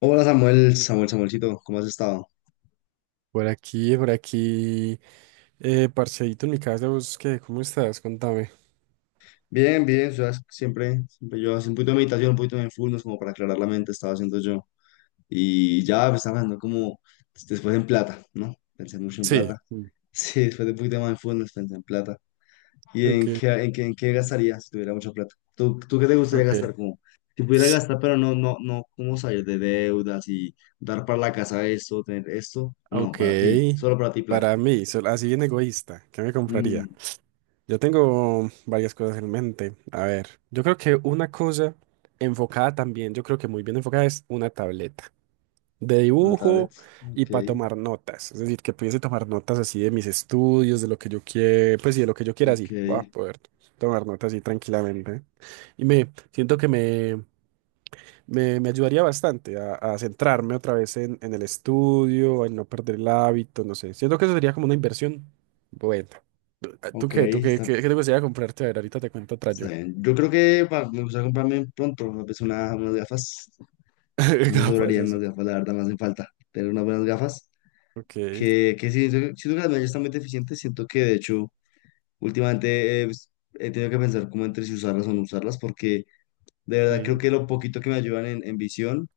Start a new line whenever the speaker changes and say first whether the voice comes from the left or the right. left: Hola Samuel, Samuelcito, ¿cómo has estado?
right: Por aquí, parceíto en mi casa, ¿vos qué? ¿Cómo estás? Contame.
left: Bien, siempre yo hace un poquito de meditación, un poquito de mindfulness como para aclarar la mente, estaba haciendo yo. Y ya pues, estaba hablando después en plata, ¿no? Pensé mucho en
right: Sí.
left: plata.
right: Mm.
left: Sí, después de un poquito de mindfulness pensé en plata. ¿Y
right: Ok,
left: en qué gastaría si tuviera mucha plata? Tú qué te gustaría
right: ok,
left: gastar? Como, si pudiera gastar, pero no, ¿cómo salir de deudas y dar para la casa esto, tener esto? No, para ti,
right: ok.
left: solo para ti plata.
right: Para mí, sol- así bien egoísta, ¿qué me compraría?
left: Mm,
right: Yo tengo varias cosas en mente. A ver, yo creo que una cosa enfocada también, yo creo que muy bien enfocada es una tableta de
left: una tablet,
right: dibujo y
left: ok.
right: para tomar notas. Es decir, que pudiese tomar notas así de mis estudios, de lo que yo quiera, pues sí, de lo que yo quiera, así.
left: Ok,
right: Voy a poder tomar notas así tranquilamente. Y me siento que me ayudaría bastante a centrarme otra vez en el estudio, en no perder el hábito, no sé. Siento que eso sería como una inversión. Bueno. ¿Tú
left: ok,
right: qué? ¿Tú qué?
left: está,
right: ¿Qué, qué te gustaría comprarte? A ver, ahorita te cuento otra
left: está
right: yo.
left: bien. Yo creo que me gustaría comprarme pronto tal vez unas gafas. No me
right: Capaz
left: sobrarían
right: eso.
left: unas gafas, la verdad, me hacen falta tener unas buenas gafas.
right: Ok.
left: Que sí, siento que las mías ya están muy deficientes. Siento que de hecho, últimamente he tenido que pensar como entre si usarlas o no usarlas, porque de verdad creo
right: Sí.
left: que lo poquito que me ayudan en visión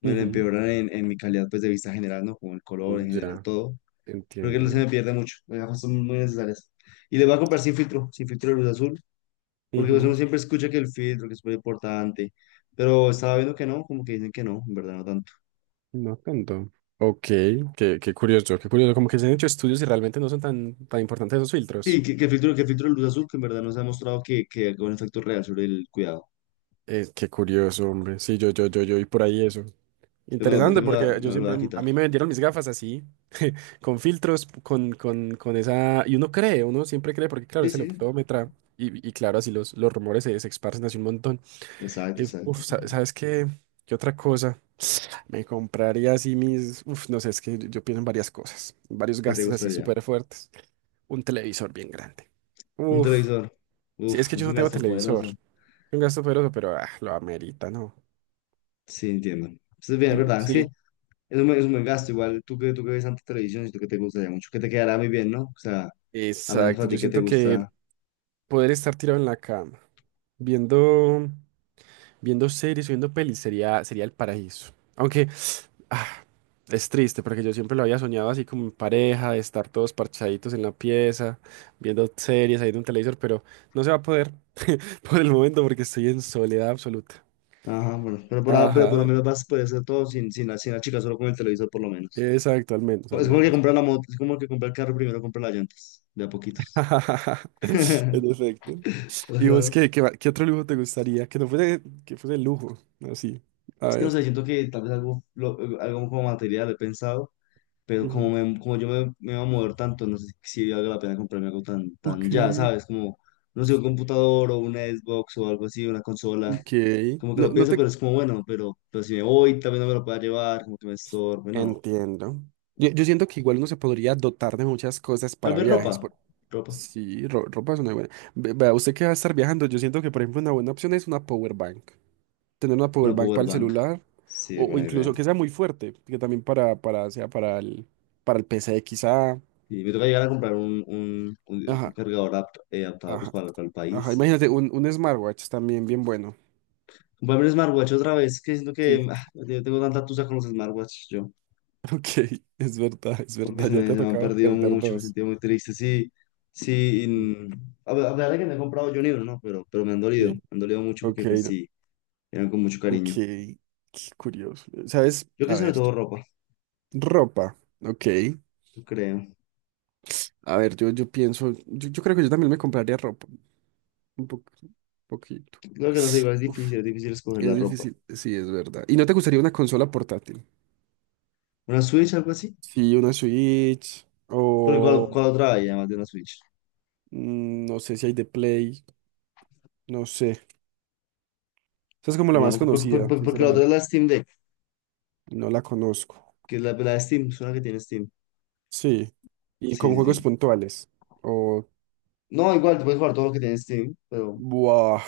left: me lo
right: Ujú.
left: empeoran en mi calidad pues, de vista general, ¿no? Como el color en general,
right: Ya,
left: todo. Creo que no se
right: entiendo.
left: me pierde mucho. Las gafas son muy necesarias. Y le voy a comprar sin filtro, sin filtro de luz azul. Porque pues
right: Ujú.
left: uno siempre escucha que el filtro, que es muy importante, pero estaba viendo que no, como que dicen que no, en verdad no tanto.
right: No tanto. Ok, qué qué curioso, qué curioso. Como que se han hecho estudios y realmente no son tan, tan importantes esos filtros.
left: Sí, que el filtro de luz azul, que en verdad no se ha mostrado que haga un efecto real sobre el cuidado.
right: Qué curioso, hombre. Sí, yo y por ahí eso.
left: Yo
right: Interesante porque
left: me
right: yo
left: lo voy
right: siempre,
left: a
right: a
left: quitar.
right: mí me vendieron mis gafas así, con filtros, con esa, y uno cree, uno siempre cree, porque claro,
left: Sí,
right: es el
left: sí,
right: optómetra, y claro, así los rumores se esparcen así un montón.
left: exacto,
right: Uf,
left: exacto.
right: sa- ¿sabes qué? ¿Qué otra cosa? Me compraría así mis, uf, no sé, es que yo pienso en varias cosas, varios
left: ¿Qué te
right: gastos así
left: gustaría?
right: súper fuertes. Un televisor bien grande.
left: Un
right: Uf,
left: televisor.
right: sí, es
left: Uf,
right: que
left: es
right: yo no
left: un
right: tengo
left: gasto
right: televisor.
left: poderoso.
right: Un gasto poderoso, pero ah, lo amerita, ¿no?
left: Sí, entiendo. Entonces, bien, es
right: Mm,
left: verdad, es que
right: sí,
left: es un buen gasto. Igual tú que ves tanta televisión y tú que te gustaría mucho, que te quedará muy bien, ¿no? O sea, apenas
right: exacto.
left: para ti
right: Yo
left: que te
right: siento que
left: gusta.
right: poder estar tirado en la cama, viendo, viendo series, viendo pelis, sería, sería el paraíso. Aunque ah, es triste, porque yo siempre lo había soñado así como en pareja, de estar todos parchaditos en la pieza, viendo series, ahí en un televisor, pero no se va a poder por el momento porque estoy en soledad absoluta.
left: Ajá, bueno, pero por, ah, pero por lo
right: Ajá,
left: menos vas a poder hacer todo sin la chica, solo con el televisor por lo menos.
right: exacto, al menos,
left: Pues
right: al
left: es como que
right: menos.
left: comprar la moto, es como que comprar el carro primero, comprar las llantas, de a poquitos.
right: En efecto.
left: Pues
right: ¿Y vos
left: nada.
right: qué, qué, va- qué otro lujo te gustaría? Que no fuese, que fuese lujo, así. A
left: Es que no
right: ver.
left: sé, siento que tal vez algo como material he pensado, pero
right: Ujú.
left: como me voy a mover tanto, no sé si valga la pena comprarme algo tan
right: Ok.
left: ya, ¿sabes? Como, no sé, un computador o una Xbox o algo así, una consola.
right: Ok.
left: Como que
right: No,
left: lo
right: no
left: pienso,
right: te
left: pero es como bueno, pero si me voy, tal vez no me lo pueda llevar, como que me estorbe, no.
right: entiendo. Yo siento que igual uno se podría dotar de muchas cosas
left: Tal
right: para
left: vez ropa.
right: viajes. Por-
left: Ropa.
right: sí, ro- ropa es una buena. Ve- vea, usted que va a estar viajando, yo siento que, por ejemplo, una buena opción es una power bank. Tener una power
left: Una
right: bank
left: power
right: para el
left: bank.
right: celular
left: Sí,
right: o
left: buena idea.
right: incluso que sea muy fuerte, que también para, sea para para el PC quizá.
left: Y me toca llegar a comprar un
right: Ajá,
left: cargador adaptado pues,
right: ajá.
left: para el
right: Ajá,
left: país.
right: imagínate, un smartwatch también bien bueno.
left: Comprarme un smartwatch otra vez, que siento
right: Sí.
left: que ah, yo tengo tanta tusa con los smartwatch yo,
right: Ok, es
left: porque
right: verdad, ya te ha
left: se me han
right: tocado
left: perdido
right: perder
left: mucho, me he
right: dos.
left: sentido muy triste. Sí, sí, y,
right: Sí.
left: mm, a ver, que me he comprado yo un libro, ¿no? Pero, me
right: Sí,
left: han dolido mucho
right: ok,
left: porque pues
right: no,
left: sí, eran con mucho
right: ok,
left: cariño.
right: qué curioso. ¿Sabes?
left: Yo creo que
right: A
left: sobre
right: ver, yo-
left: todo ropa,
right: ropa, ok.
left: yo creo.
right: A ver, yo pienso, yo creo que yo también me compraría ropa, un po- un poquito.
left: Claro que no sé, igual
right: Uf,
left: es difícil escoger la
right: es
left: ropa.
right: difícil, sí, es verdad. ¿Y no te gustaría una consola portátil?
left: ¿Una Switch, algo así?
right: Sí, una Switch
left: Porque
right: o
left: cuál otra hay además de la Switch.
right: mm, no sé si hay de Play, no sé. Esa es como la
left: No,
right: más conocida,
left: porque la otra es
right: sinceramente.
left: la Steam Deck,
right: No la conozco.
left: que es la de Steam, suena que tiene Steam.
right: Sí. Y
left: Sí,
right: con
left: sí,
right: juegos
left: sí.
right: puntuales. O
left: No, igual, tú puedes jugar todo lo que tiene Steam, pero
right: buah.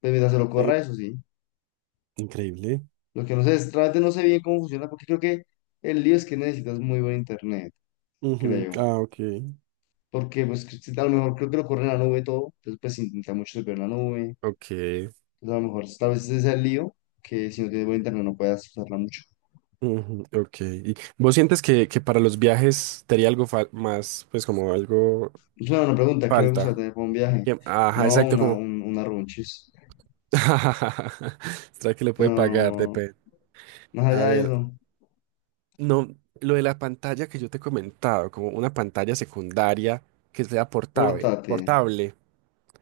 left: pues, mientras se lo corra, eso sí.
right: Increíble.
left: Lo que no sé es, realmente no sé bien cómo funciona, porque creo que el lío es que necesitas muy buen internet,
right: Ujú,
left: creo.
right: ah, ok.
left: Porque, pues, que si- a lo mejor creo que lo corre en la nube todo, entonces, pues, intenta mucho ver la nube.
right: Ok,
left: Entonces, a lo mejor, tal vez ese es el lío, que si no tienes buen internet no puedas usarla mucho.
right: ujú, ok. ¿Y vos sientes que para los viajes te haría algo fal- más, pues como algo
left: Es una buena pregunta, ¿qué me gusta
right: falta?
left: tener para un viaje?
right: Que- ajá,
left: No,
right: exacto, como...
left: una runchis.
right: ¿Será que le puede pagar?
left: Pero
right: Depende.
left: más
right: A
left: allá de
right: ver,
left: eso,
right: no, lo de la pantalla que yo te he comentado, como una pantalla secundaria que sea portable.
left: pórtate.
right: Portable.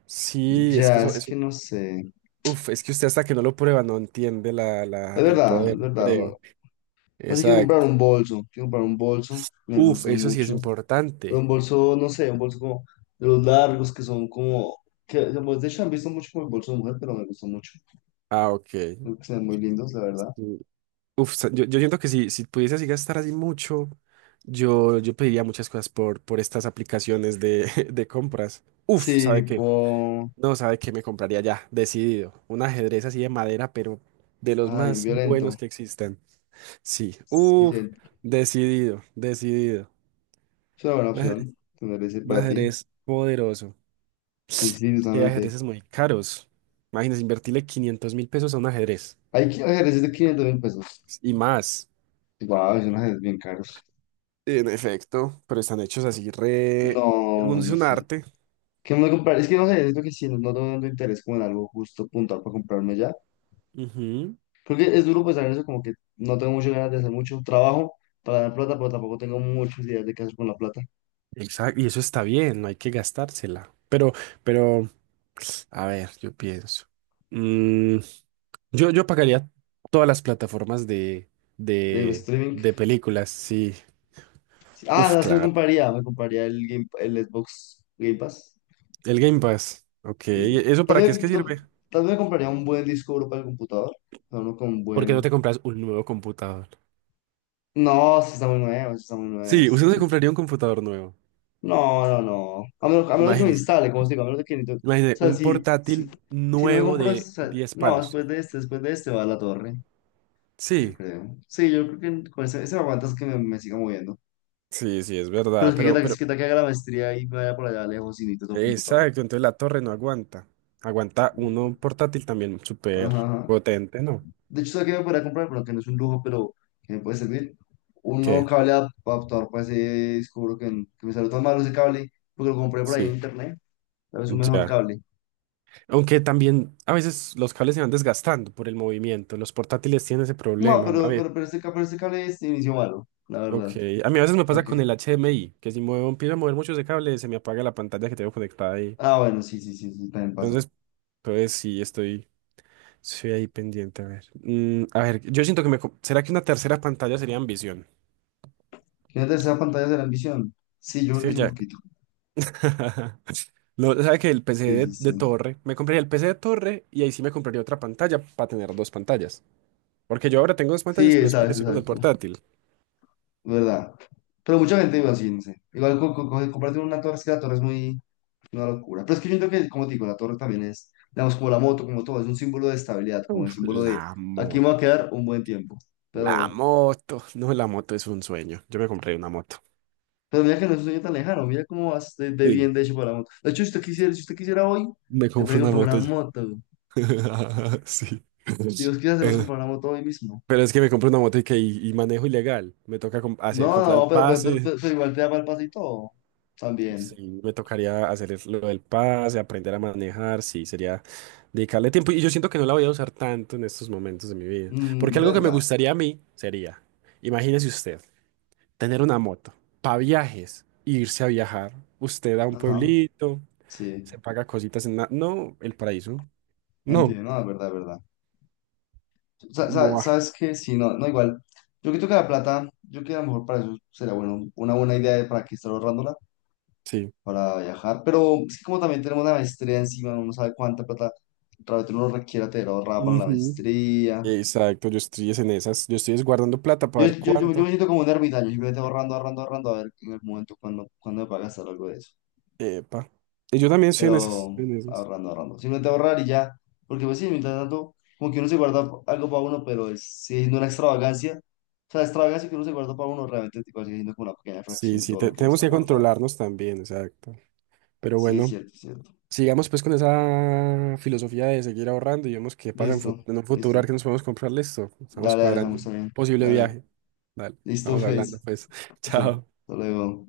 right: Sí, es
left: Ya,
right: que eso,
left: es
right: eso
left: que no sé.
right: uf, es que usted hasta que no lo prueba no entiende
left: Es
right: el
left: verdad,
right: poder,
left: es verdad.
right: creo.
left: Así quiero comprar
right: Exacto.
left: un bolso. Quiero comprar un bolso. Me
right: Uf,
left: gustan
right: eso sí es
left: mucho. Pero
right: importante.
left: un bolso, no sé, un bolso como de los largos que son como. Que, digamos, de hecho, han visto mucho como el bolso de mujer, pero me gustan mucho.
right: Ah, ok.
left: Creo que se ven muy lindos, la verdad.
right: Sí. Uf, sa- yo siento que si, si pudiese así gastar así mucho, yo pediría muchas cosas por estas aplicaciones de, de compras. Uf,
left: Sí,
right: ¿sabe qué?
left: tipo.
right: No, ¿sabe qué? Me compraría ya, decidido. Un ajedrez así de madera, pero de los
left: Ay, un
right: más buenos
left: violento.
right: que existen. Sí,
left: Sí,
right: uf,
left: sí,
right: decidido, decidido.
left: es una buena
right: Un ajedrez,
left: opción tener ese
right: un
left: para ti.
right: ajedrez poderoso.
left: Sí, sí, sí,
right: Es que hay
left: justamente.
right: ajedrezes muy caros. Imagínense, invertirle 500.000 pesos a un ajedrez.
left: Hay ajedrezes de 500.000 pesos.
right: Y más.
left: Wow, son ajedrez bien caros.
right: En efecto, pero están hechos así re... un-
left: No,
right: es
left: no
right: un
left: sé.
right: arte.
left: ¿Qué me voy a comprar? Es que no sé, es lo que sí, no, no tengo tanto interés como en algo justo puntual para comprarme ya.
right: Ujú.
left: Creo que es duro pensar en eso, como que no tengo muchas ganas de hacer mucho trabajo para ganar plata, pero tampoco tengo muchas ideas de qué hacer con la plata.
right: Exacto, y eso está bien, no hay que gastársela. Pero, a ver, yo pienso. Mm, yo pagaría todas las plataformas de,
left: De
right: de,
left: streaming.
right: de películas, sí.
left: Sí. Ah,
right: Uf,
left: no, es que
right: claro.
left: me compraría Game, el Xbox Game Pass.
right: El Game Pass. Ok, ¿y
left: Sí.
right: eso para qué es que sirve?
left: Tal vez me compraría un buen disco duro para el computador, pero uno con
right: ¿Por qué no
left: buen...
right: te compras un nuevo computador?
left: No, sí está muy nuevo, sí está muy nuevo.
right: Sí,
left: Sí.
right: usted no se compraría un computador nuevo.
left: No, no, no. A menos de que me
right: Imagínese.
left: instale, como os digo, a menos de que... ni to- O
right: Imagínese,
left: sea,
right: un portátil
left: si no me
right: nuevo
left: compro...
right: de
left: o sea,
right: 10
left: no,
right: palos.
left: después de este va la torre, yo
right: Sí,
left: creo. Sí, yo creo que con ese me aguantas que me siga moviendo.
right: sí, sí, es
left: Pero
right: verdad.
left: es que qué tal, que
right: Pero,
left: qué tal que haga la maestría y me vaya por allá lejos y necesito otro computador.
right: exacto, entonces la torre no aguanta. Aguanta uno
left: Mm,
right: portátil también
left: ajá.
right: súper
left: Ajá.
right: potente, ¿no?
left: De hecho, ¿sabes qué me podría comprar? Bueno, que no es un lujo, pero que me puede servir. Un nuevo
right: ¿Qué?
left: cable adaptador para ese... Descubro que me salió tan malo ese cable porque lo compré por ahí en
right: Sí,
left: internet. Tal vez un mejor
right: ya.
left: cable.
right: Aunque también a veces los cables se van desgastando por el movimiento. Los portátiles tienen ese
left: No,
right: problema. A ver,
left: pero este cable es inició malo, la
right: ok.
left: verdad.
right: A mí a veces me
left: ¿Para
right: pasa con
left: qué?
right: el HDMI, que si muevo, empiezo a mover mucho ese cable, se me apaga la pantalla que tengo conectada ahí.
left: Ah, bueno, sí, sí, sí, sí, también pasa.
right: Entonces, pues sí, estoy. Sí, ahí pendiente, a ver. Mm, a ver, yo siento que me... co- ¿Será que una tercera pantalla sería ambición?
left: ¿Tiene tercera pantalla de la ambición? Sí, yo creo que
right: Sí,
left: sí, un
right: ya.
left: poquito.
right: No, sabe que el PC
left: Sí, sí,
right: de
left: sí.
right: torre, me compraría el PC de torre y ahí sí me compraría otra pantalla para tener dos pantallas. Porque yo ahora tengo dos pantallas,
left: Sí,
right: pero es porque
left: exacto,
right: estoy con el
left: exacto.
right: portátil.
left: ¿Verdad? Pero mucha gente iba así, no sé. Igual comprarte una torre, es que la torre es muy una locura. Pero es que yo entiendo que, como te digo, la torre también es, digamos, como la moto, como todo, es un símbolo de estabilidad, como el
right: Uf,
left: símbolo
right: la
left: de aquí me voy a
right: moto.
left: quedar un buen tiempo.
right: La
left: Pero.
right: moto. No, la moto es un sueño. Yo me compré una moto.
left: Pero mira que no es un sueño tan lejano, mira cómo vas de
right: Sí,
left: bien de hecho para la moto. De hecho, si usted quisiera hoy,
right: me
left: se
right: compré
left: puede
right: una
left: comprar una
right: moto ya.
left: moto.
right: Sí.
left: Dios, quizás se puede
right: Eh,
left: comprar una moto hoy mismo.
right: pero es que me compré una moto y, que, y manejo ilegal. Me toca com-
left: No,
right: hacer- comprar el
left: no,
right: pase.
left: pero igual te da para el pasito también.
right: Sí, me tocaría hacer es- lo del pase, aprender a manejar, sí, sería dedicarle tiempo. Y yo siento que no la voy a usar tanto en estos momentos de mi vida. Porque
left: Mm,
right: algo que me
left: ¿verdad?
right: gustaría a mí sería, imagínese usted, tener una moto para viajes, irse a viajar. Usted a un
left: Ajá,
right: pueblito,
left: sí,
right: se paga cositas en... la- no, el paraíso. No.
left: entiendo, no, es verdad, es verdad.
right: Buah,
left: ¿Sabes qué? Sí, no, no, igual. Yo creo que la plata, yo creo que a lo mejor para eso sería bueno, una buena idea para que estar ahorrándola
right: sí.
left: para viajar, pero es que como también tenemos una maestría encima, uno no sabe cuánta plata realmente uno requiere tener ahorrada para la
right: Ujú.
left: maestría.
right: Exacto, yo estoy es en esas. Yo estoy es guardando plata para ver
left: Yo
right: cuánto.
left: me siento como un ermitaño, simplemente ahorrando, ahorrando, ahorrando, a ver en el momento cuando me paga gastar algo de eso.
right: Epa. Y yo también estoy en esas.
left: Pero
right: En esas.
left: ahorrando, ahorrando. Simplemente ahorrar y ya, porque pues sí, mientras tanto, como que uno se guarda algo para uno, pero es, sigue siendo una extravagancia. O sea, la extravagancia que uno se guarda para uno realmente tipo, sigue siendo como una pequeña
right: Sí,
left: fracción de
right: sí,
left: todo lo
right: te-
left: que uno
right: tenemos
left: está
right: que
left: guardando.
right: controlarnos también, exacto. Pero
left: Sí, es
right: bueno,
left: cierto, es cierto.
right: sigamos pues con esa filosofía de seguir ahorrando y vemos qué pasa en, fut-
left: Listo,
right: en un futuro, a ver
left: listo.
right: qué nos podemos comprar, listo. Estamos
left: Dale, dale,
right: cuadrando
left: estamos
right: un
left: bien.
right: posible
left: Dale.
right: viaje. Dale,
left: Listo,
right: estamos hablando
left: pues.
right: pues.
left: Listo.
right: Chao.
left: Hasta luego.